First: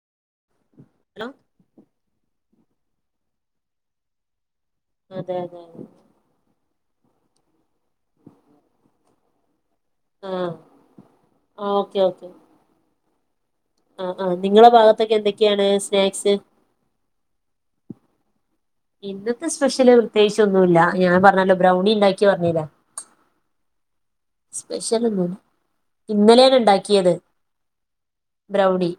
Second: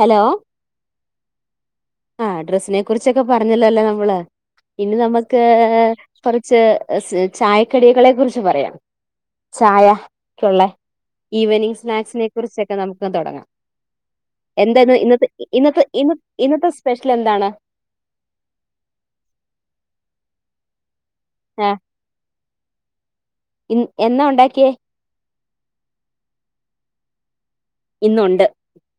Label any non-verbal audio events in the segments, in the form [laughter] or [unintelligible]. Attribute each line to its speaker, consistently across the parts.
Speaker 1: Hello
Speaker 2: hello
Speaker 1: ആഹ് ഡ്രസ്സിനെ കുറിച്ചൊക്കെ പറഞ്ഞല്ലോ ല്ലേ നമ്മള് ഇന്ന്
Speaker 2: അതെ
Speaker 1: നമ്മക്ക്
Speaker 2: അതെ
Speaker 1: കൊറച്ച് ചായക്കടികളെ കുറിച്ച് പറയാം ചായ
Speaker 2: ആഹ്
Speaker 1: ക്കൊള്ളെ
Speaker 2: ആഹ്
Speaker 1: ഈവനിങ്
Speaker 2: ഓക്കെ
Speaker 1: സ്നാക്സിനെ
Speaker 2: ഓക്കെ
Speaker 1: കുറിച്ചൊക്കെ നമുക്ക് തോടങ്ങാം
Speaker 2: ആഹ് ആഹ് നിങ്ങളെ
Speaker 1: എന്താന്ന്
Speaker 2: ഭാഗത്തൊക്കെ
Speaker 1: ഇന്നത്തെ
Speaker 2: എന്തൊക്കെയാണ്
Speaker 1: ഇന്നത്തെ ഇന്ന്
Speaker 2: സ്നാക്സ്
Speaker 1: ഇന്നത്തെ സ്പെഷ്യല് എന്താണ്?
Speaker 2: ഇന്നത്തെ സ്പെഷ്യല് പ്രത്യേകിച്ചൊന്നുല്ല ഞാൻ പർഞ്ഞല്ലോ ബ്രൗണി ഇണ്ടാക്കി പർഞ്ഞിലെ
Speaker 1: ഇൻ എന്നാ ഒണ്ടാക്കിയേ?
Speaker 2: [unintelligible] ഇന്നെലേണ് ഇണ്ടാ‌ക്കിയത്
Speaker 1: ഇന്നുണ്ട്
Speaker 2: ബ്രൗണി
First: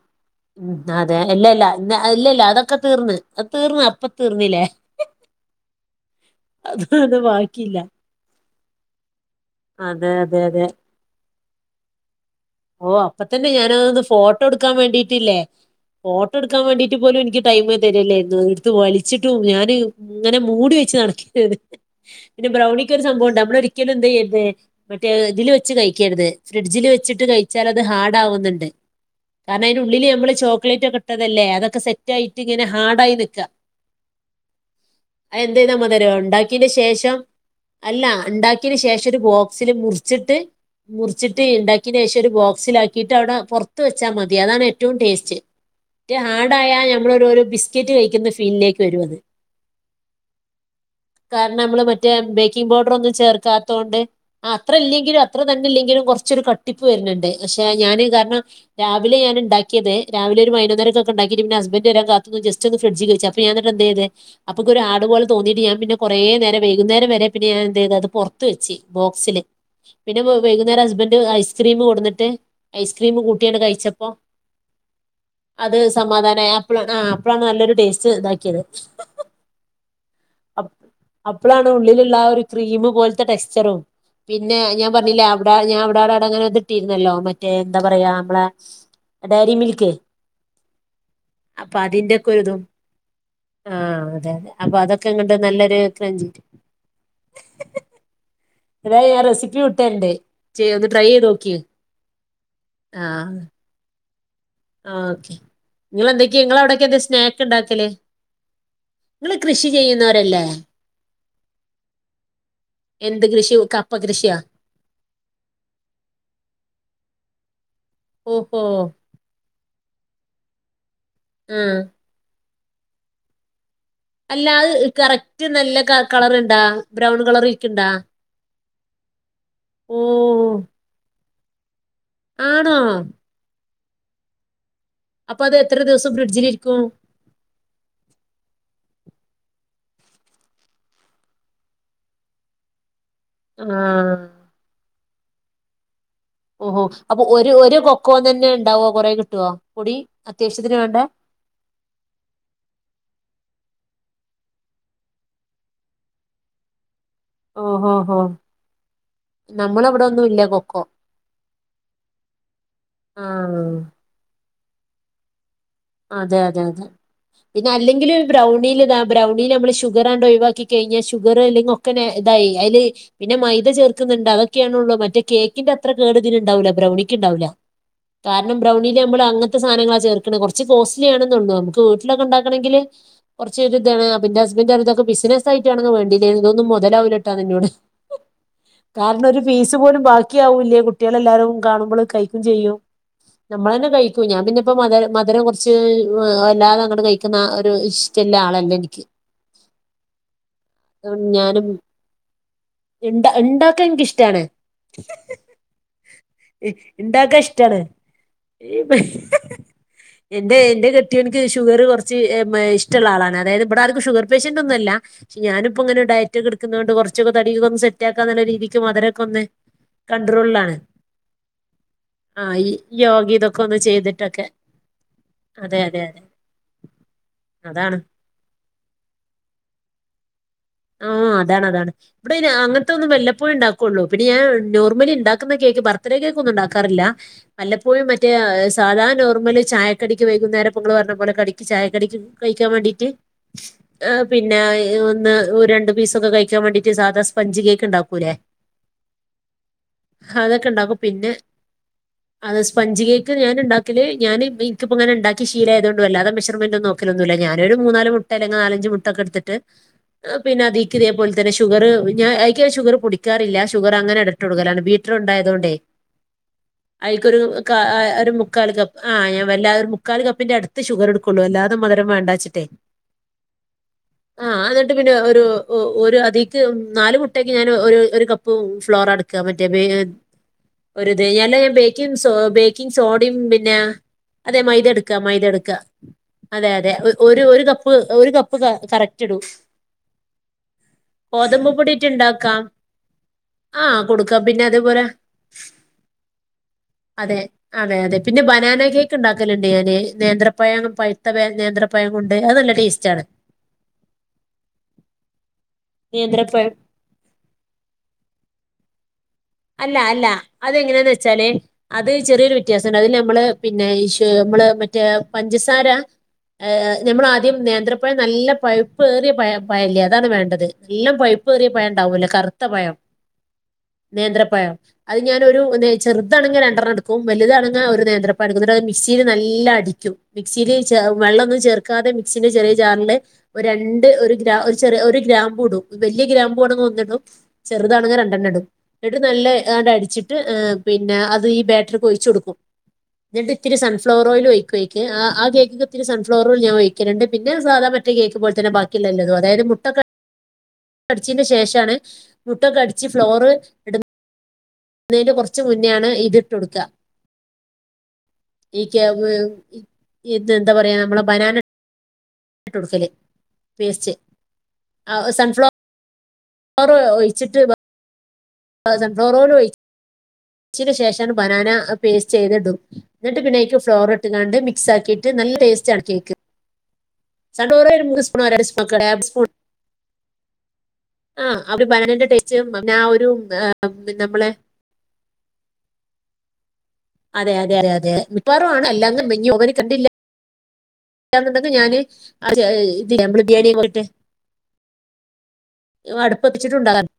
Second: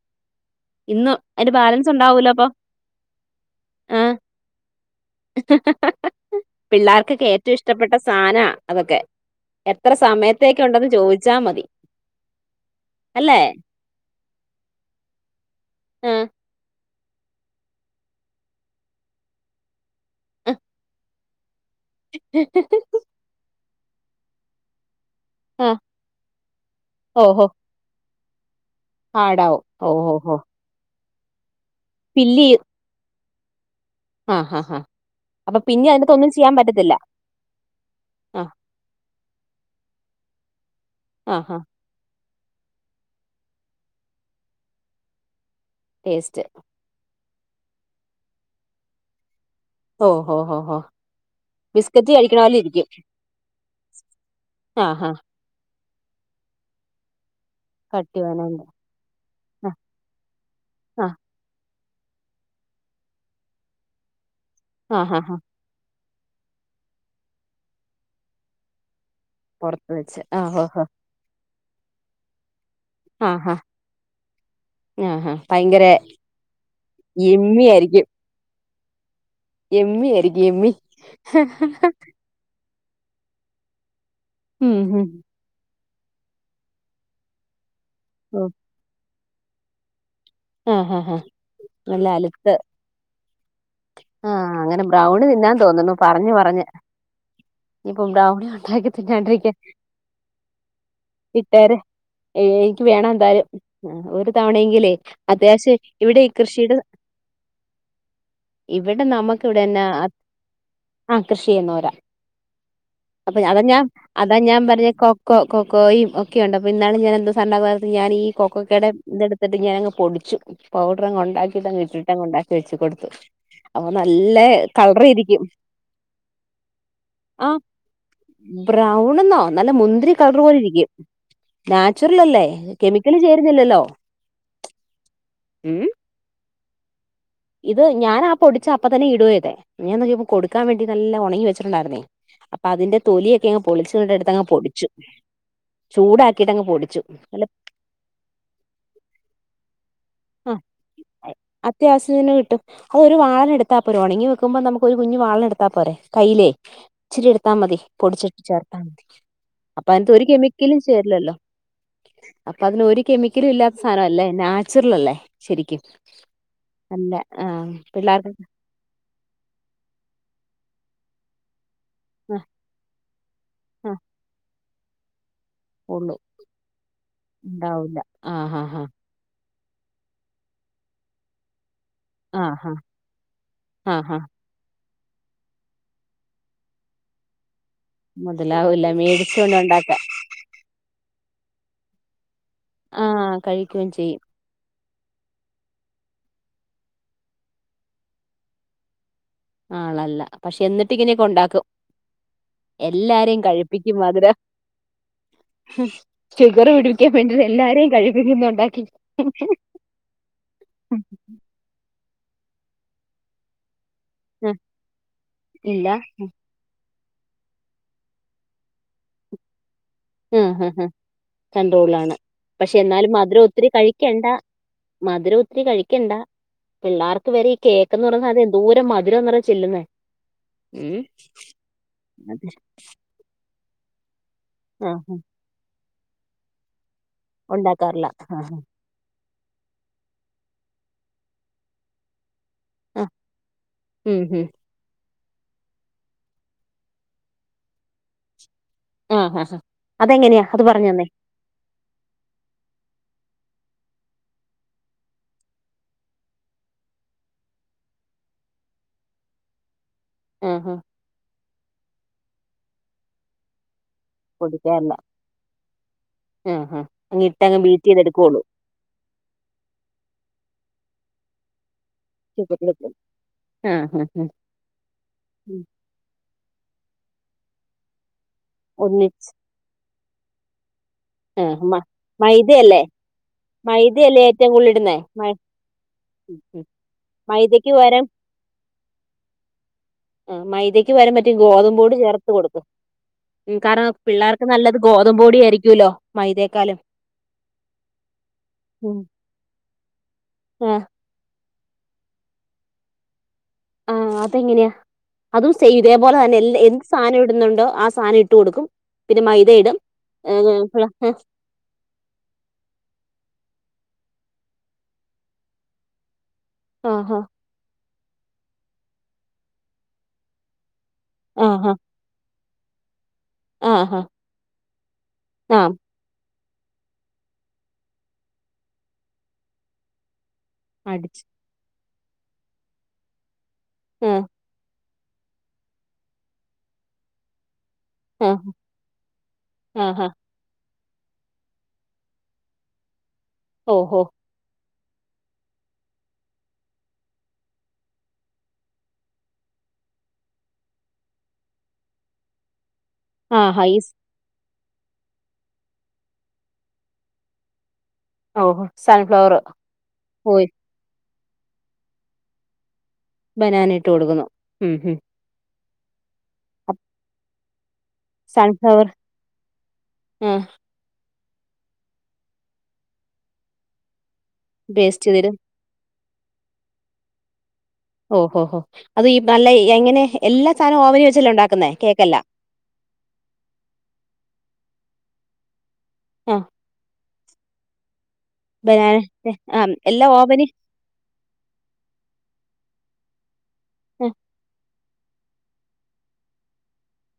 Speaker 2: ഉം
Speaker 1: ഇന്ന്
Speaker 2: അതെ
Speaker 1: അതിന്റെ
Speaker 2: ഇല്ലല്ല
Speaker 1: ബാലൻസ്
Speaker 2: ഇന്ന്
Speaker 1: ഉണ്ടാവൂലോ അപ്പൊ
Speaker 2: ഇല്ലല്ല അതൊക്കെ തീർന്ന് തീർന്ന്
Speaker 1: ആ
Speaker 2: അപ്പ തീർന്നില്ലേ അത് അത്
Speaker 1: പിള്ളേർക്കൊക്കെ ഏറ്റോം
Speaker 2: ബാക്കിയില്ല
Speaker 1: ഇഷ്ടപ്പെട്ട സ് സാന അതൊക്കെ എത്ര
Speaker 2: അതെ അതെ അതെ
Speaker 1: സമയത്തേക്കൊണ്ടെന്ന് ചോയ്ച്ചാ മതി
Speaker 2: ഓഹ് അപ്പ
Speaker 1: അല്ലേ
Speaker 2: തന്നെ ഞാനതൊന്ന് ഫോട്ടോ എടുക്കാൻ വേണ്ടിട്ടില്ലേ
Speaker 1: ആ
Speaker 2: ഫോട്ടോ എടുക്കാൻ വേണ്ടി ട്ട് പോലും എനിക്ക് ടൈമ് തരല്ലേര്ന്ന് ഇട്ത്ത് വലിച്ചിട്ടും ഞാന് ഇങ്ങനെ മൂടി വെച്ച് നടക്കേനി പിന്നെ ബ്രൗണിക്ക് ഒരു സംഭവണ്ട് നമ്മളൊരിക്കലും എന്തെയ്യര്ത് മറ്റേ തില്
Speaker 1: ആ
Speaker 2: വെച്ച് കഴിക്കര്ത് ഫ്രിഡ്ജില് വെച്ചിട്ട്
Speaker 1: ഓഹോ
Speaker 2: കഴിച്ചാലത് ഹാഡാവുന്ന്ണ്ട്
Speaker 1: ഹാർഡാവും
Speaker 2: കാരണം അയിന്റെ ഉള്ളില്
Speaker 1: ഓഹോ
Speaker 2: നമ്മള്
Speaker 1: ഹോ
Speaker 2: ചോ ക്ലേറ്റൊക്കെ ഇട്ടതല്ലേ അതൊക്കെ സെറ്റായിട്ട്
Speaker 1: ഫില്ല് ചെയ്യും
Speaker 2: ഇങ്ങനെ ഹാഡായി നിക്കാ
Speaker 1: ആഹ് ഹാ ഹാ അപ്പൊ
Speaker 2: അതെന്തയ്താ
Speaker 1: പിന്നെ
Speaker 2: മതി അറ്യോ
Speaker 1: അതിനകത്ത് ഒന്നും ചെയ്യാൻ
Speaker 2: ഇണ്ടാക്കേന്റെ
Speaker 1: പറ്റത്തില്ല
Speaker 2: ശേഷം അല്ല
Speaker 1: ആഹ്
Speaker 2: ഇണ്ടാക്കേന് ശേഷം ഒരു ബോക്സില് മുർച്ചിട്ട്
Speaker 1: ആഹ്
Speaker 2: മുർച്ചിട്ട്
Speaker 1: ഹാ
Speaker 2: ഇണ്ടാക്കേന്റെഷം ഒരു ബോക്സിലാക്കിട്ട് അവിടെ പോർത്ത് വെച്ചാ മതി അതാണ് ഏറ്റവും ടേസ്റ്റ് മറ്റെ
Speaker 1: ടേസ്റ്റ്
Speaker 2: ഹാർഡായാ നമ്മള് ഒരു ഒരു ബിസ്കറ്റ് കഴിക്കുന്ന ഫീലിലേക്ക് വരും അത്.
Speaker 1: ഓഹ്, ഓഹ്, ഓഹ്, ഓഹ്.
Speaker 2: കാരണം നമ്മള് മറ്റേ ബേക്കിംഗ് പൗഡർ ഒന്നും ചേർക്കാത്തോണ്ട് ആഹ് അത്ര ഇല്ലെങ്കിലും അ ത്ര തന്നെ ഇല്ലെങ്കിലും കൊറച്ചൊരു കട്ടിപ്പ് വര്ന്ണ്ട് പക്ഷെ ഞാന്
Speaker 1: കട്ടി
Speaker 2: കാരണം
Speaker 1: വേണോങ്കി
Speaker 2: രാവിലെ ഞാന്
Speaker 1: ആഹ്
Speaker 2: ഇണ്ടാക്കിയത്, രാവിലെ ഒരു പയിനൊന്നരക്കൊക്കെ
Speaker 1: ആഹ്
Speaker 2: ഇണ്ടാക്കീട്ട് പിന്നെ ഹസ്ബന്റ് വരാൻ കാത്തുന്ന് ജസ്റ്റ് ഒന്ന് ഫ്രഡ്ജ്ക്ക് വെച്ച് അ പ്പ ഞാൻ ഇന്നെട്ടെന്തെയ്ത്, അപ്പ ഇൻക്കൊരു
Speaker 1: ആഹ്
Speaker 2: ഹാർഡ്
Speaker 1: ഹാ
Speaker 2: പോലെ
Speaker 1: ഹാ
Speaker 2: തോന്നീട്ട് ഞാൻ പിന്നെ കൊറേ നേരം വൈകുന്നേരം വരെ പിന്നെ ഞാൻ എന്തെയ്ത് അത് പൊറത്തു വെച്ച് ബോക്സില്
Speaker 1: പുറത്ത് വെച്ച്
Speaker 2: പിന്നെ വെ
Speaker 1: ആഹ് ഹോ ഹോ
Speaker 2: വൈകുന്നേരം ഹസ്ബന്റ് ഐസ്ക്രീം കൊടുന്നിട്ട് ഐസ്ക്രീം
Speaker 1: ആഹ് ഹാ
Speaker 2: കൂട്ടിയാണ്ട് കഴിച്ചപ്പം
Speaker 1: [unintelligible]
Speaker 2: അത് സമാധാനായി അപ്പളാണ് ആഹ് അപ്പളാണ്
Speaker 1: യമ്മി
Speaker 2: നല്ലൊരു ടേസ്റ്റ് ഇതാക്കിയത്.
Speaker 1: യെമ്മിയാരി
Speaker 2: അപ് അപ്പളാണ് ഉള്ളിലുള്ള ആ ഒരു ക്രീമ് പോലത്തെ ടെക്സ്ചറും പിന്നെ
Speaker 1: ഉം
Speaker 2: ഞാൻ
Speaker 1: ഉം
Speaker 2: പർഞ്ഞില്ലേ അവ്ടെ ഞാൻ അവിടാടെ അടെങ്ങനെ ഇത് ഇട്ടീര്ന്നല്ലോ മ റ്റേ എന്താ പറയാ നമ്മളെ
Speaker 1: ഓഹ്
Speaker 2: ഡയരി മിൽക്ക്
Speaker 1: ഏഹ്, ഏഹ്
Speaker 2: അപ്പൊ
Speaker 1: നല്ല
Speaker 2: അതിന്റെക്കെ
Speaker 1: അലുത്ത്
Speaker 2: ഒരിതും ആ അതെ അതെ
Speaker 1: ആഹ്
Speaker 2: അപ്പൊ
Speaker 1: അങ്ങനെ ബ്ര
Speaker 2: അതൊക്കെ
Speaker 1: ബ്രൗണി
Speaker 2: ഇങ്ങണ്ട്
Speaker 1: തിന്നാൻ
Speaker 2: നല്ലൊരു
Speaker 1: തോന്നുന്നു
Speaker 2: ക്രഞ്ചി
Speaker 1: പറഞ്ഞ് പറഞ്ഞ് ഇഞ്ഞ് ഇപ്പോ ബ്രൗണി വേണം.
Speaker 2: ഏതായ ഞാൻ റെസിപ്പി വിട്ടര്ണ്ട് ചെയ്യ ഒന്ന് ട്രൈ ചെയ്തോക്കി.
Speaker 1: ഏഹ് എനിക്ക് വേണം എന്തായാലും ആഹ് ഒരു തവണയെങ്കിലെ
Speaker 2: ആ ഓക്കെ
Speaker 1: അത്യാവശെ
Speaker 2: നിങ്ങള്
Speaker 1: ഇവിടെ ഈ
Speaker 2: എന്തൊക്കെയ നിങ്ങള
Speaker 1: കൃഷിയുടെ
Speaker 2: അവിടൊക്കെ എന്താ സ്നാക്ക് ഉണ്ടാക്കല്
Speaker 1: ഇവിടെ
Speaker 2: നിങ്ങള്
Speaker 1: നമക്ക് ഇവിടെ
Speaker 2: കൃഷി
Speaker 1: എന്നാ ആഹ്,
Speaker 2: ചെയ്യുന്നവരല്ലേ
Speaker 1: ആഹ് കൃഷി ചെയ്യുന്നവരാ.
Speaker 2: എന്ത്
Speaker 1: അപ്പൊ
Speaker 2: കൃഷി
Speaker 1: അതാ ഞാൻ
Speaker 2: കപ്പ
Speaker 1: അതാ
Speaker 2: കൃഷിയാ
Speaker 1: ഞാൻ പറഞ്ഞെ കൊ കൊ കൊക്കോയും ഒക്കെ ഉണ്ട് അപ്പൊ ഇന്നാള് ഞാനെന്തോ സാനം ഇണ്ടാക്കാൻ പോയപ്പോ ഞാനീ
Speaker 2: ഓഹോ
Speaker 1: കൊക്കോക്കേടെ ഇതെടുത്തിട്ട് ഞാനങ്ങ് പൊടി ച്ചു. പൗഡറങ്ങ്
Speaker 2: ആ
Speaker 1: ഉണ്ടാക്കിട്ടങ്ങ് ഇട്ടിട്ടങ്ങ് ഉണ്ടാക്കി വെച്ചു കൊടുത്തു, അപ്പ നല്ല
Speaker 2: അല്ലാ അയ്
Speaker 1: കളർ ഇരിക്കും
Speaker 2: കറക്റ്റ് നല്ല ക കളറ് ഇണ്ടാ? ബ്രൗൺ കളറിര്ക്ക്ണ്ടാ?
Speaker 1: ബ്രൗൺ എന്നോ നല്ല മുന്തിരി കളർ പോലെ ഇരിക്കും. നാച്ചുറൽ അല്ലേ
Speaker 2: ആണോ
Speaker 1: കെമിക്കല് ചേരുന്നില്ലല്ലോ
Speaker 2: അപ്പൊ അത്
Speaker 1: ഉം
Speaker 2: എത്ര ദിവസം ഫ്രഡ്ജിലിരിക്കും?
Speaker 1: ഇത് ഞാനാ പൊടിച്ച അപ്പ തന്നെ ഇടുവാ ചെയ്തെ, ഞാൻ നോക്കിയപ്പോ കൊടുക്കാൻ വേണ്ടി നല്ല ഒണങ്ങി വെച്ചിട്ടുണ്ടായ്രുന്നേ. അപ്പൊ അതിന്റെ തൊലിയൊക്കെയങ്ങ്
Speaker 2: ആ
Speaker 1: പൊളിച്ചു ഇങ്ങട്ട് എടുത്ത് അങ്ങ് പൊടിച്ചു. ചൂടാ
Speaker 2: ഓഹോ അപ്പൊ ഒരു ഒരു കൊക്കോന്നന്നെ ഇണ്ടാവോ കൊറെ കിട്ടോ പൊടി
Speaker 1: ആ
Speaker 2: അത്യാവശ്യത്തിന് വേണ്ട
Speaker 1: അത്യാവശ്യത്തിന് കിട്ടും. അതൊരു വാളെനെടുത്താ പോരേ. ഒണങ്ങി വെക്കുമ്പം നമുക്കൊരു കുഞ്ഞി വാളെനെടുത്താ പോരെ കൈയിലേ. ഇച്ചിരി എടുത്താ മതി.
Speaker 2: ഓഹോഹോ
Speaker 1: പൊടിച്ചിട്ട് ചേർത്താ മതി അപ്പൊ
Speaker 2: നമ്മളവിടെ
Speaker 1: അയ്നാത്ത് ഒരു
Speaker 2: ഒന്നും ഇല്ല
Speaker 1: കെമിക്കലും
Speaker 2: കൊക്കോ
Speaker 1: ചേര്ലല്ലോ. അപ്പൊ അതിനൊരു
Speaker 2: ആ
Speaker 1: കെമിക്കലും ഇല്ലാത്ത സാനം അല്ലേ, നാചുറലല്ലേ ശെരിക്കും
Speaker 2: അതെ അതെ അതെ. പിന്നെ അല്ലെങ്കിലു ഈ
Speaker 1: പിള്ളേർക്ക്
Speaker 2: ബ്രൗണീല് ഇതാ ബ്രൗണീല് നമ്മള് ഷുഗറാണ്ട് ഒഴിവാക്കി കഴിഞ്ഞാ ഷുഗറ് അയിലെങ്ങോ ക്കന്നെ
Speaker 1: ആ
Speaker 2: ഇതായി അയ്ല് പിന്നെ മൈദ
Speaker 1: ആ
Speaker 2: ചേർക്ക്ന്ന്ണ്ട് അതൊക്കെയാണൊള്ളു മറ്റേ കേ ക്കിൻ്റെ അത്ര
Speaker 1: ഉള്ളൂ
Speaker 2: കേട് ഇതിന്ണ്ടാവൂല്ല. ബ്രൗണിക്ക്ണ്ടാവൂല്ല.
Speaker 1: ഉണ്ടാവൂല്ല ആ
Speaker 2: കാരണം
Speaker 1: ഹാ ഹാ
Speaker 2: ബ്രൗണീല് നമ്മള് അങ്ങൻത്തെ സാനങ്ങളാ ചേർക്ക്ണെ കൊർ ച്ച് കോസ്റ്റ്ലി ആണ്ന്നൊള്ളു, നമുക്ക് വീട്ടിലൊക്കെ
Speaker 1: ആ ഹാ
Speaker 2: ഇണ്ടാക്കണെങ്കില് കൊർച്ച് ഒര്
Speaker 1: ആ
Speaker 2: ഇതാണ്
Speaker 1: ഹാ
Speaker 2: അപ്പ ഇന്റെ ഹസ് ബന്ററിയും ഇതൊക്കെ ബിസിനസ് ആയിട്ടാണെങ്കിൽ വേണ്ടില്ലേര്ന്നു ഇതൊന്നും മൊതലാവൂലട്ടോന്ന് ഇന്നോട്.
Speaker 1: മുതലാവൂല്ല
Speaker 2: കാരണം ഒരു
Speaker 1: മേടിച്ചോണ്ട്
Speaker 2: പീസ്
Speaker 1: ഉണ്ടാക്കാം
Speaker 2: പോലും ബാ ക്കിയാവൂല്ല കുട്ടിളെല്ലാരും കാണുമ്പള് കഴിക്കും ചെയ്യും
Speaker 1: ആഹ് കഴിക്കുകയും
Speaker 2: നമ്മളന്നെ
Speaker 1: ചെയ്യും
Speaker 2: കഴിക്കും ഞാൻ പിന്നെ ഇപ്പ മധര മ ധുരം കൊറച്ച് വെ വല്ലാതെ അങ്ങട്ട് കഴിക്ക്ന്ന ഒരു ഇഷ്ടല്ല ആളല്ല എനിക്ക്.
Speaker 1: ആളല്ല പക്ഷെ, എന്നിട്ട് ഇങ്ങനെയൊക്കെ ഒണ്ടാക്കും.
Speaker 2: ഞാനും ഇണ്ട
Speaker 1: എല്ലാരെയും
Speaker 2: ഇണ്ടാക്കാൻ
Speaker 1: കഴിപ്പിക്കും മധുര
Speaker 2: എനിക്കിഷ്ടാണ്
Speaker 1: ഹും ഷുഗർ പിടിപ്പിക്കാൻ
Speaker 2: ഇണ്ടാക്കാൻ
Speaker 1: വേണ്ടി
Speaker 2: ഇഷ്ടാണ്
Speaker 1: എല്ലാരേം കഴിപ്പിക്കും ഉണ്ടാക്കി
Speaker 2: എന്റെ എന്റെ കെട്ടിയോൻക്ക് ഷുഗറ് കൊറച്ച് ഏഹ് മേ ഇഷ്ടുള്ള ആളാണ് അതായത് ഇവിടെ ആർക്കും ഷുഗർ
Speaker 1: ആഹ്
Speaker 2: പേഷ്യന്റൊന്നും അല്ല പക്ഷെ ഞാനിപ്പോ
Speaker 1: ഇല്ല
Speaker 2: ഇങ്ങനെ ഡയറ്റൊക്കെ എട് നിക്ക്ന്നോണ്ട് കുറച്ചൊക്കെ തടിക്കൊന്ന് സെറ്റാക്കാൻ ന രീതി മധരൊകൊന്നേ
Speaker 1: ഹും ഹും കണ്ട്രോളാണ്
Speaker 2: ആഹ് ഈ
Speaker 1: പക്ഷെ എന്നാലും
Speaker 2: യോഗ
Speaker 1: മധുരം
Speaker 2: ഇതൊക്കെ
Speaker 1: ഒത്തിരി
Speaker 2: ഒന്ന്
Speaker 1: കഴിക്കേണ്ട
Speaker 2: ചെയ്തിട്ടൊക്കെ
Speaker 1: മധുരം ഒത്തിരി
Speaker 2: അതെ അതെ
Speaker 1: കഴിക്കണ്ട പിള്ളേർക്ക് വരെ ഈ കേക്ക്
Speaker 2: അതാണ്
Speaker 1: എന്ന് പറഞ്ഞ സാധന ന്തോരം മധുരം ന്നറിയ ചെല്ലുന്നേ ഉം
Speaker 2: ആഹ് ആഹ് അതാണ് അതാണ് ഇവിടെ അങ്ങനത്തെ ഒന്നും വെല്ലപ്പോഴും ഉണ്ടാക്കുള്ളൂ പിന്നെ ഞാൻ നോർമലി
Speaker 1: ആഹ്
Speaker 2: ഉണ്ട ക്കുന്ന കേക്ക് ബർത്തിഡേ കേക്ക് ഒന്നും ഉണ്ടാക്കാറില്ല വല്ലപ്പോഴും
Speaker 1: ഉണ്ടാക്കാറില്ല
Speaker 2: മറ്റേ
Speaker 1: ആഹ്
Speaker 2: സാധാരണ നോർമല് ചായക്കടിക്ക് വൈകുന്നേരംപ്പോങ്ങള് പറഞ്ഞ പോലെ കടിക്ക് ചായക്കടിക്ക് കഴിക്കാൻ വേണ്ടിട്ട്
Speaker 1: ആഹ് ഉം ഉം
Speaker 2: പിന്നെ ഈ ഒന്ന് ഒരു രണ്ട് പീസൊക്കെ കഴിക്കാ വേണ്ടിട്ട് സാധാ സ്പഞ്ച് കേക്ക് ഇ ണ്ടാക്കൂലേ
Speaker 1: ആഹ് ആഹ് അതെങ്ങനെയാ അത്
Speaker 2: ഹതൊക്കെ
Speaker 1: പറഞ്ഞു
Speaker 2: ഇണ്ടാക്കും
Speaker 1: തന്നെ
Speaker 2: പിന്നെ അത് സ്പഞ്ച് കേക്ക് ഞാൻ ഇ ണ്ടാക്കല് ഞാന് ഇപ്പോങ്ങനെ ഇണ്ടാക്കി ശീല ആയതൊണ്ട് വല്ലാതെ മെഷർമെന്റ് ന്നും ഒന്നം ലൊന്നുല്ല ഞാനൊരു മൂന്നാല് മുട്ട അല്ലെ നീലഞ്ച് മുട്ട ഒക്കെ എടുത്തിട്ട് പിന്നെ
Speaker 1: ആഹ് ആഹ്
Speaker 2: അതീക്കിതേ പോൽതന്നെ ഷുഗറ് ഞാൻ അയ്ക്ക് ഞാൻ ഷുഗറ് പൊടിക്കാറില്ല ഷുഗറങ്ങന ഇട്ടൊട്ക്കലാണ്
Speaker 1: പൊടിക്കാറില്ല
Speaker 2: ബീറ്ററ് ഇണ്ടായതൊണ്ടേ
Speaker 1: ആഹ് ആഹ്
Speaker 2: അയ്ക്കൊരു
Speaker 1: അങ്ങിട്ടങ്ങ്
Speaker 2: കാ
Speaker 1: ബീറ്റ്
Speaker 2: ഒര്
Speaker 1: ചെയ്തെടുക്കുള്ളൂ
Speaker 2: മുക്കാൽ കപ് ആഹ് ഞാൻ വല്ലാതെ മുക്കാല് കപ്പിന്റെ അട്ത്ത് ഷുഗറ് ഇട്ക്കൊളളു അല്ലാ മധുരം വേണ്ടാവെച്ചിട്ടേ
Speaker 1: ഷുഗർലെത്തും
Speaker 2: ആഹ് അതെട് പിന്നെ ഒരു
Speaker 1: ആഹ്
Speaker 2: ഒരു അതീക്ക് നാല് മുട്ടേക്ക് ഞാൻ ഒരു ഒരു കപ്പ് ഫ്ലോർ
Speaker 1: ഒന്നിച്ച്
Speaker 2: അടുക്കാൻ പ [unintelligible] ഒരു തേയല്ല
Speaker 1: ആഹ് മ
Speaker 2: ബേക്കിംഗ് സോ
Speaker 1: മൈദയല്ലേ
Speaker 2: ബേക്കിങ് സോഡയും പിന്നെ
Speaker 1: മൈദയല്ലേ ഏറ്റവും
Speaker 2: അതെ
Speaker 1: കൂടുതൽ
Speaker 2: മൈദ
Speaker 1: ഇടുന്നേ
Speaker 2: എട്ക്കാ
Speaker 1: മ
Speaker 2: മൈദ എട്ക്കാ അതെ അതെ ഒരു ഒരു
Speaker 1: മൈദയ്ക്ക്
Speaker 2: കപ്പ്
Speaker 1: പകരം
Speaker 2: ഒരു കപ്പ് ക കറക്റ്റ് ഇടൂ
Speaker 1: ആഹ് മൈദയ്ക്ക് പകരം മറ്റെ ഗോതമ്പ് പെടി
Speaker 2: പൊടിയിട്ട്
Speaker 1: ചേർത്ത്
Speaker 2: ഉണ്ടാക്കാം
Speaker 1: കൊടുക്കും ഉം
Speaker 2: ആ
Speaker 1: കാരണം
Speaker 2: കൊടുക്കാം
Speaker 1: പിള്ളേർക്ക്
Speaker 2: പിന്നെ
Speaker 1: നല്ലത്
Speaker 2: അതേപോലെ
Speaker 1: ഗോതമ്പ് പൊടി ആയിരിക്കൂല്ലോ
Speaker 2: അതെ അതെ അതെ പിന്നെ ബനാന കേക്ക് ഇണ്ടാക്കല്ണ്ട് ഞാന്
Speaker 1: ആഹ്
Speaker 2: നേന്ത്രപയാണ് പഴുത്ത നേന്ത്രപയം കൊണ്ട് അത് നല്ല ടേസ്റ്റാണ്
Speaker 1: ആഹ് അതെങ്ങനയാ അതുംസെയിം ഇതേപോലെ തന്നെ എല്ല
Speaker 2: നേന്ത്രപ്പഴം
Speaker 1: എന്ത് സാധനം ഇടുന്നുണ്ടോ ആഹ് സാധനം ഇട്ടു കൊടുക്കും പിന്നെ മൈദയിടും
Speaker 2: അല്ല അല്ല അതെങ്ങന്യാന്ന് വെച്ചാ അത് ചെറിയൊരു വ്യത്യാസൊണ്ട് അതിൽ നമ്മള് പിന്നെ ഈശ് നമ്മള് മറ്റേ പഞ്ചസാര ഏഹ്
Speaker 1: ആഹ്
Speaker 2: നമ്മളാദ്യം നേന്ത്രപ്പഴം നല്ല പൈപ്പ് ഏറിയ പയപ്പായില്ലേ അതാണ് വേണ്ടത് നല്ല പൈപ്പ് ഏറിയ
Speaker 1: ആഹ്
Speaker 2: പയംണ്ടാവൂല്ലോ കറുത്ത പയം
Speaker 1: ആഹ്
Speaker 2: നേന്ത്രപായം അത് ഞാനൊരു
Speaker 1: ആഹ്
Speaker 2: നെ ചെറ്താണെങ്കി രണ്ടെർണട്ക്കും വലുതാണെങ്കി ഒരു നേന്ത്രപ്പഴട്ക്കും ഇന്നട്ടത് മിക്സീല് നല്ലൊം അടിയ്ക്കും മിക്സില് ചെ
Speaker 1: അടിച്ച്
Speaker 2: വെള്ളന്നും ചേർക്കാതെ മിക്സിന്റെ ചെറിയ ജാറില് ഒരു രണ്ട്
Speaker 1: ആഹ്
Speaker 2: ഒരു ഗ്രാ ഒരു ചെറ്യെ ഒരു ഗ്രാമ്പൂടും വല്ല്യ ഗ്രാമ്പൂ ആണെങ്കി ഒന്നിടും ചെറുതാണങ്കി രണ്ടെണ്ണം
Speaker 1: ആഹ്
Speaker 2: ഇടും ഇങ്ങട്ട് നല്ലെ ഇയാണ്ട്
Speaker 1: ആഹ്
Speaker 2: അടിച്ച് ട്ട് ഏഹ് പിന്നെ അത് ഈഹ് ബാറ്ററിക്ക് ഒഴിച്ചു കൊടുക്കും എന്നിട്ട് ഇത്തിരി
Speaker 1: ഓഹോ
Speaker 2: സൺഫ്ലവർ ഓയിൽ ഒഴി കേക്ക് ആഹ് കേക്ക്ക്ക് ഇത്തിരി സൺഫ്ലവർഓയിൽ ഞാൻ ഒഴിക്കലോണ്ട് പിന്നെ സാതാ മറ്റേ കേക്ക് പോലെ തന്നെ ബാക്കി ഇല്ലല്ലോ അതായത് മുട്ടക്കെ അടിച്ചന്റെ ശേഷാണ് മുട്ടൊക്കെ അടിച്ച് ഫ്ലോർ
Speaker 1: ആഹാ ഈ
Speaker 2: ഇടുന്നേന്റെ കൊറച്ച് മുന്നെയാണ് ഇതിട്ട് കൊടുക്കാ
Speaker 1: ഓഹോ
Speaker 2: ഈ ക്യാബ്
Speaker 1: സൺഫ്ലവർ ഓയി
Speaker 2: ഇത് എന്താ പറയാ നമ്മളെ ബനാന ഇട്ടൊടുക്കല്
Speaker 1: ബനാന ഇട്ട് കൊടുക്കുന്നു ഉം ഉം
Speaker 2: ആ സൺഫ്ലോ ഓറ് ഒഴിച്ചിട്ട്
Speaker 1: സൺ
Speaker 2: ആ സൺഫ്ലവറോയിലോഴി
Speaker 1: ഉം
Speaker 2: ച്ചന് ശേഷം ആണ് ബനാന ആ പേസ്റ്റ് ചെയ്ത്ടും എന്നിട്ട് പിന്നെക്ക് ഫ്ലോറി ഇട്ട് കാണ്ട് മിക്സ്
Speaker 1: പേസ്റ്റ് ചെയ്തിട്ട്
Speaker 2: ആക്കീട്ട് നല്ല ടേസ്റ്റ് ആണ് കേക്ക് സൺഫ്ലവർ ഓയിൽ ഒരു
Speaker 1: ഓ
Speaker 2: മൂന്ന്
Speaker 1: ഹോ
Speaker 2: സ്പൂൺ്പൂണോ ഒര്
Speaker 1: ഹോ
Speaker 2: അര സ്പൂണോ
Speaker 1: അത് ഈ
Speaker 2: അര സ്പൂൺ
Speaker 1: നല്ല എങ്ങനെ എല്ലാ സാധനവും ഓവനി വെച്ചല്ലേ
Speaker 2: ആ
Speaker 1: ഉണ്ടാക്കുന്നേ
Speaker 2: ആ ഒരു
Speaker 1: കേക്കല്ല
Speaker 2: ബനാനന്റെ ടേ ച്ചും ഞാൻ ഒരു ആ പിന്നെ അമ്മളെ
Speaker 1: ആഹ്
Speaker 2: അതെ അതെ അതെ അതെ മിക്കാറും ആണ് അല്ലാന്ന്ണ്ടെങ്കിൽ
Speaker 1: ആ
Speaker 2: ഓവനി കണ്ടില്ലേ
Speaker 1: എല്ലാം ഓവനി
Speaker 2: ല്ലാന്ന് ണ്ടെങ്കിൽ ഞാന് ഇ നമ്മള് ബിരിയാണിയ പോയിട്ട്
Speaker 1: ആ
Speaker 2: അടുപ്പ് വെച്ചിട്ടുണ്ടാകാരം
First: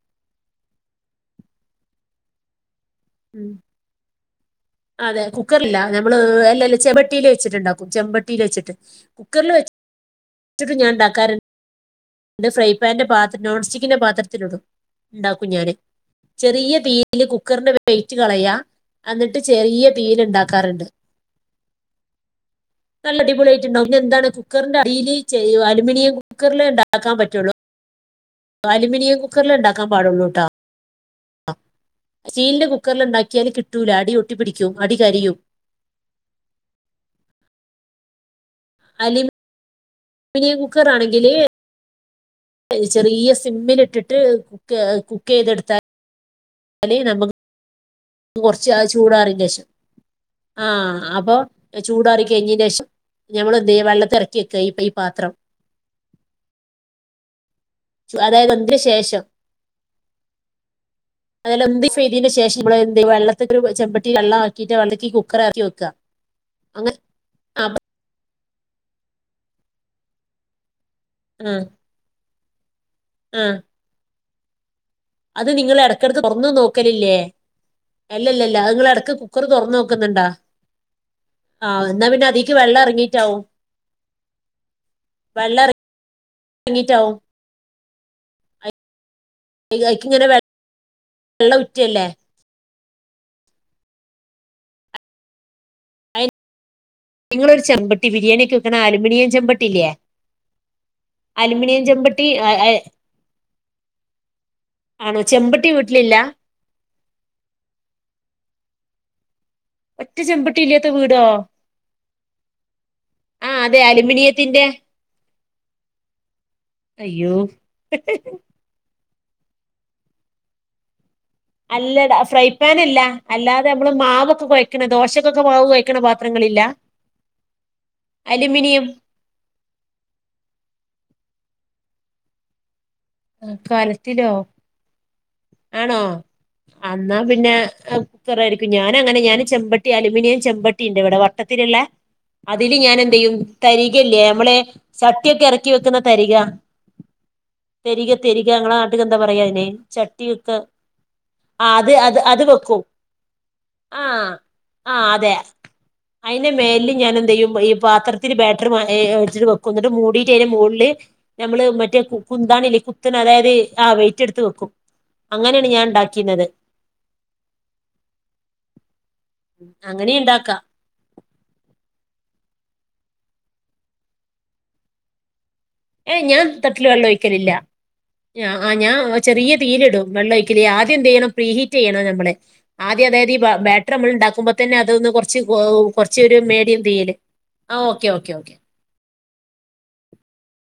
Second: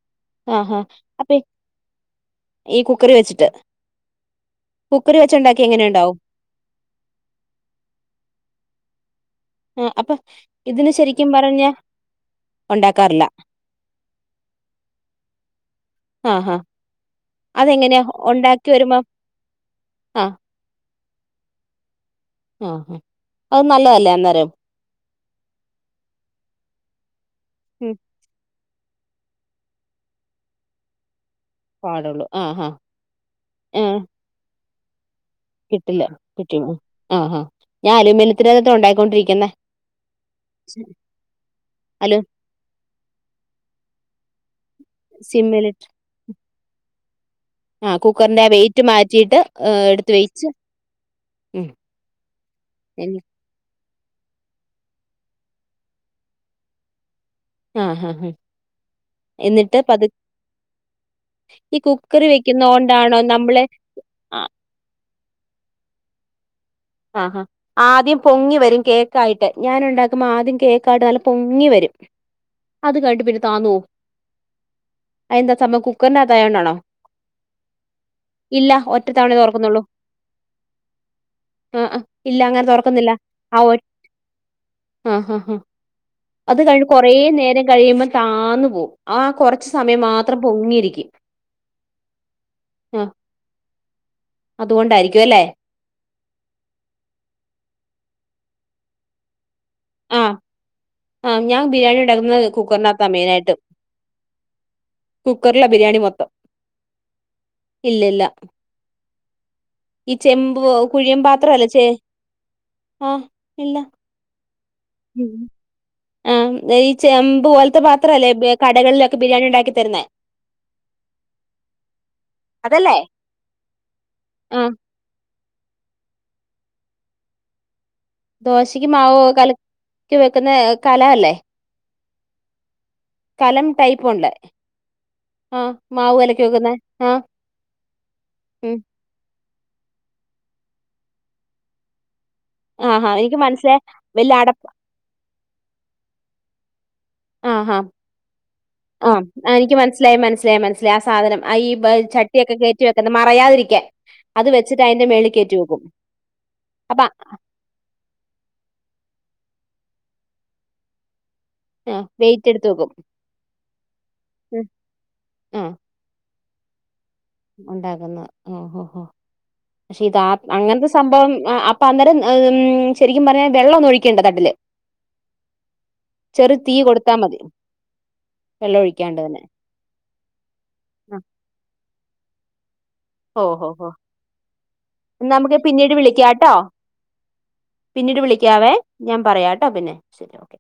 Speaker 1: ആഹ് ഹ അപ്പെ ഈ കുക്കറി വെച്
Speaker 2: മ് അതെ
Speaker 1: വെച്ചുണ്ടാക്കി
Speaker 2: കുക്കറില്ല
Speaker 1: എങ്ങനെ ഉണ്ടാവും
Speaker 2: നമ്മള് അല്ലല്ല ചെവട്ടിയിൽ വെ വെച്ചിട്ടുണ്ടാക്കും ചെമ്പട്ടിൽ വെച്ചിട്ട് കുക്കറിൽ
Speaker 1: ആ അപ്പൊ ഇതിന് ശരിക്കും പറഞ്ഞ
Speaker 2: ഇത് ഫ്രൈ പാന്റെ
Speaker 1: ഉണ്ടാക്കാറില്ല
Speaker 2: പാത്രം നോൺ സ്റ്റിക്കിന്റെ പാത്രത്തിലിടും ഉണ്ടാക്കും ഞാാന്
Speaker 1: ആ ആ
Speaker 2: ചെറിയ തീയില് കുക്കറിന്റെ
Speaker 1: അതെങ്ങനെയാ
Speaker 2: വെയിറ്റ് കളയാ
Speaker 1: ഉണ്ടാക്കി വരുമ്പം
Speaker 2: എന്നിട്ട് ചെറിയ തീയിൽ
Speaker 1: ആ
Speaker 2: ഉണ്ടാക്കാറുണ്ട്
Speaker 1: ആ ആ.
Speaker 2: നല്ല അടിപൊളി
Speaker 1: അത്
Speaker 2: ആയിട്ടുണ്ടാവും
Speaker 1: നല്ലതല്ലേ
Speaker 2: എന്താണ്
Speaker 1: അന്നേരം
Speaker 2: കുക്കറിന്റെ അടിയില് ചെരിവ് അലൂമിനിയം കുക്കറിലെ ഉണ്ടാക്കാൻ പറ്റുള്ളൂ
Speaker 1: ഉം
Speaker 2: അലുമിനിയം കുക്കറിലെ ഉണ്ടാക്കാൻ പാടുള്ളൂട്ടോ
Speaker 1: പാടുള്ളൂ ആ
Speaker 2: സ്റ്റീലിന്റെ
Speaker 1: ആ
Speaker 2: കുക്കറിൽ ഉണ്ടാക്കിയാൽ കിട്ടൂല അടി ഒട്ടിപ്പിടിക്കും അടി കരിയും
Speaker 1: കിട്ടില്ല കിട്ടിം ആഹ് ഹാ ഞാൻ അലുമിനിയത്തിനകത്ത ഉണ്ടായിക്കൊണ്ടിരിക്കുന്നെ
Speaker 2: അലുമിനിയം കുക്കറാണെങ്കില്
Speaker 1: അല്
Speaker 2: ചെറിയ സിമ്മിലിട്ടിട്ട് കുക്ക് കുക്ക്ചെയ്തെടുത്താൽ
Speaker 1: സിമ്മിലിട്ട്
Speaker 2: ല്
Speaker 1: ആ
Speaker 2: നമ്മക്ക്
Speaker 1: കുക്കറിന്റെ ആ
Speaker 2: കൊറച്ച്
Speaker 1: വെയിറ്റ് മാറ്റിയിട്ട്
Speaker 2: ചൂടാറീന്റെ ശേഷം
Speaker 1: എടുത്ത് വെച്ച്
Speaker 2: ആഹ് അപ്പൊ
Speaker 1: ഉം
Speaker 2: ചൂടാറി കഴിഞ്ഞന് ശേഷം
Speaker 1: ആ
Speaker 2: ഞമ്മള് ദേ വെള്ളത്തിലെറക്കി വെക്കാ ഇ ഈ പാത്രം
Speaker 1: ആ ഹാ ഹാ
Speaker 2: അതായത് വന്തേന് ശേഷം
Speaker 1: എന്നിട്ട് പതു ഈ കുക്കറി
Speaker 2: [unintelligible] ശേഷം
Speaker 1: വെക്കുന്ന
Speaker 2: ഇവിടെ എന്ത്
Speaker 1: കൊണ്ടാണോ
Speaker 2: വെള്ളത്തി ഇത്തിരി
Speaker 1: നമ്മള്
Speaker 2: ചെമ്പട്ടി വെള്ളം
Speaker 1: ആ
Speaker 2: ആക്കീട്ട് വെള്ളത്തീ കുക്കറെറക്കി വെക്കുക അങ്ങനെ
Speaker 1: ആഹാ ആദ്യം പൊങ്ങി വരും കേക്കായിട്ട് ഞാൻ ഉണ്ടാക്കുമ്പോ ആദ്യം കേക്കായിട്ട് നല്ല
Speaker 2: ആ
Speaker 1: പൊങ്ങി വരും അത് കഴിഞ്ഞിട്ട് പിന്നെ
Speaker 2: ആ
Speaker 1: താന്നു പോവും
Speaker 2: അത്
Speaker 1: അതെന്താ
Speaker 2: നിങ്ങള്
Speaker 1: സംഭവം
Speaker 2: എടക്കെടുത്ത് തുറന്നു
Speaker 1: കുക്കറിനകത്തായോണ്ടാണോ
Speaker 2: നോക്കലില്ലേ അല്ലല്ലല്ല അത്
Speaker 1: ഇല്ല ഒറ്റ
Speaker 2: നിങ്ങളെടയ്ക്ക്
Speaker 1: തവണേ
Speaker 2: കുക്കർ തുറന്നു
Speaker 1: തുറക്കുന്നുള്ളൂ
Speaker 2: നോക്കുന്നുണ്ടാ
Speaker 1: ആ
Speaker 2: ആഹ്
Speaker 1: ആ
Speaker 2: എന്നാ പിന്നെ
Speaker 1: ഇല്ല
Speaker 2: അതീക്
Speaker 1: അങ്ങനെ
Speaker 2: വെള്ളം
Speaker 1: തുറക്കുന്നില്ല
Speaker 2: ഇറങ്ങിട്ടാവും
Speaker 1: ആ ഒ ആ ഹാ ഹാ അത് കഴിഞ് കൊറേ
Speaker 2: ഇറങ്ങിയിട്ടാവും
Speaker 1: നേരം കഴിയുമ്പ താന്നു പോവും ആ കുറച് സമയം
Speaker 2: അതിക്ക് ഇങ്ങനെ
Speaker 1: മാത്രം പൊങ്ങിയിരിക്കും
Speaker 2: വെള്ളം ഉറ്റിയല്ലേ
Speaker 1: ആ അതുകൊണ്ടായിരിക്കും അല്ലെ
Speaker 2: അയ് നിങ്ങളൊരു ചെമ്പട്ടി ബിരിയാണി ഒക്കെ വെക്കണ അലൂമിനിയം ചെമ്പട്ടിയില്ലേ
Speaker 1: ആഹ് ആഹ് ഞാൻ ബിരിയാണി
Speaker 2: ചെമ്പട്ടി
Speaker 1: ഉണ്ടാക്കുന്നത് കുക്കറിനാത്താ മെയിനായിട്ട്
Speaker 2: ആണോ
Speaker 1: കുക്കറില
Speaker 2: ചെമ്പട്ടി
Speaker 1: ബിരിയാണി
Speaker 2: വീട്ടിലില്ല
Speaker 1: മൊത്തം ഇല്ലല്ല
Speaker 2: ഒറ്റ ചെമ്പട്ടിം ഇല്ലാത്ത
Speaker 1: കുഴിയൻ
Speaker 2: വീടോ
Speaker 1: പാത്രല്ലേ ചേ
Speaker 2: ആഹ് അതെ അലുമിനിയത്തിന്റെ
Speaker 1: ഉം ആഹ് ഈ
Speaker 2: അയ്യോ
Speaker 1: ചെമ്പുപോൽത്തെ പാത്രല്ലേ ബേ കടകളിലൊക്കെ ബിരിയാണി ഉണ്ടാക്കി തരുന്നേ
Speaker 2: അല്ലട ഫ്രൈ
Speaker 1: അതല്ലേ
Speaker 2: പാനല്ല അല്ലാതെ നമ്മള് മാവൊക്കെ
Speaker 1: ആഹ്
Speaker 2: കൊഴക്ക്ണെ ദോശ ക്കൊക്കെ മാവ് കൊഴക്ക്ണെ പാത്രങ്ങളില്ല അലുമിനിയം
Speaker 1: ദോശയ്ക്ക് മാവ് കലക്കി വെക്ക്ന്നെ കല അല്ലേ
Speaker 2: ആഹ്
Speaker 1: കലം ടൈപ്പ് ഉണ്ട്
Speaker 2: കലത്തിലോ
Speaker 1: ആഹ്
Speaker 2: ആണോ
Speaker 1: മാവ് കലക്കി വെക്കുന്നെ
Speaker 2: അന്നാ
Speaker 1: ആഹ്
Speaker 2: പിന്നെ [unintelligible]
Speaker 1: ഉം
Speaker 2: ഞാൻ നങ്ങനെ ഞാൻ ചെമ്പട്ടി അലൂമിനിയം ചെമ്പട്ടിണ്ട് വടെ വട്ടത്തില്ള്ളെ അതില്
Speaker 1: ആഹ് ആഹ്
Speaker 2: ഞാനെന്തെയ്യും
Speaker 1: എനിക്ക് മനസ്സിലായി
Speaker 2: തരികല്ലേ
Speaker 1: വല്യ
Speaker 2: ഞമ്മള്
Speaker 1: അടപ്പ്
Speaker 2: ചട്ടിയൊക്കെ എറക്കി വെക്കുന്ന തരിക
Speaker 1: ആഹ്
Speaker 2: തരിക തരിക ഞങ്ങളെ നാട്ടിൽ എന്താ
Speaker 1: ആഹ്
Speaker 2: പറയാ
Speaker 1: ആഹ്
Speaker 2: അതിന്
Speaker 1: എനിക്ക് മനസ്സിലായി
Speaker 2: ചട്ടിയൊക്കെ
Speaker 1: മനസ്സിലായി മനസ്സിലായി ആ സാധനം അ
Speaker 2: ആ
Speaker 1: ഈ
Speaker 2: അത് അത് അത്
Speaker 1: ചട്ടിയൊക്കെ
Speaker 2: വെക്കും
Speaker 1: കേറ്റി വെക്ക്ന്നെ മറയാതിരിക്കാൻ അത് വെച്ച്ട്ട് അതിന്റെ മേളിൽ കേറ്റി വെക്കും
Speaker 2: അയ്ൻ്റെ മേല്
Speaker 1: അപ്പൊ
Speaker 2: ഞാനെന്തെയ്യും ഈ പാത്ര ഇത്തിരി ബേറ്ററ് മ എ ടിച്ച്ട്ട് വെക്കും ന്ന്ട്ട് മൂടിട്ട് അയ്ൻ്റെ മോൾല് നമ്മള്
Speaker 1: ആ
Speaker 2: മറ്റേ കു
Speaker 1: വെയിറ്റ് എടുത്ത്
Speaker 2: കുന്താണില്ലെ
Speaker 1: വെക്കും
Speaker 2: കുത്ത്ന് അതായത് ആ വെയിറ്റ്ട്ത്ത്
Speaker 1: ഉം,
Speaker 2: വെക്കും അങ്ങനെണ് ഞാൻ ണ്ടാക്കിന്നത്
Speaker 1: ഉണ്ടാകുന്നത് ഹൊ ഹൊ ഹൊ പക്ഷെ
Speaker 2: അങ്ങനെ
Speaker 1: ഇതാ
Speaker 2: ഉണ്ടാക്കാം
Speaker 1: അങ്ങൻത്തെ സ് സംഭവം അ അപ്പൊ അന്നേരം ഉം ശെരിക്കും പറഞ്ഞ വെള്ളൊന്നും ഒഴിക്കണ്ട തട്ടില്
Speaker 2: ഏയ് ഞാൻ
Speaker 1: ചെറു തീ
Speaker 2: തട്ടില് വെള്ളം
Speaker 1: കൊടുത്താൽ മതി
Speaker 2: ഒഴിക്കലില്ല ഞാ
Speaker 1: വെള്ളം ഒഴിക്കാണ്ട്
Speaker 2: ആഹ്
Speaker 1: തന്നെ
Speaker 2: ചെറിയ തീയിലിടും വെള്ളം ഒഴിക്കല് ആദ്യം
Speaker 1: ആ,
Speaker 2: എന്തെയ്യണം പ്രീഹീറ്റ് ചെയ്യണം ഞമ്മള് ആദ്യം അതായത് ഈ
Speaker 1: ഓ
Speaker 2: ബാ
Speaker 1: ഹോ ഹോ
Speaker 2: ബാറ്ററ് ഞമ്മള് ണ്ടാക്കുമ്പോ തെന്നെ അതൊന്ന്
Speaker 1: എന്നാ
Speaker 2: കൊർച്ച്
Speaker 1: നമുക്ക് പിന്നീട്
Speaker 2: കൊർച്ച് ഒരു
Speaker 1: വിളിക്കാട്ടോ
Speaker 2: മേടിയം തീയില് ആഹ് ഓക്കെ
Speaker 1: പിന്നീട്
Speaker 2: ഓക്കെ ഓക്കെ
Speaker 1: വിളിക്കാവേ ഞാൻ പറയാട്ടോ പിന്നെ ശെരി ഓക്കെ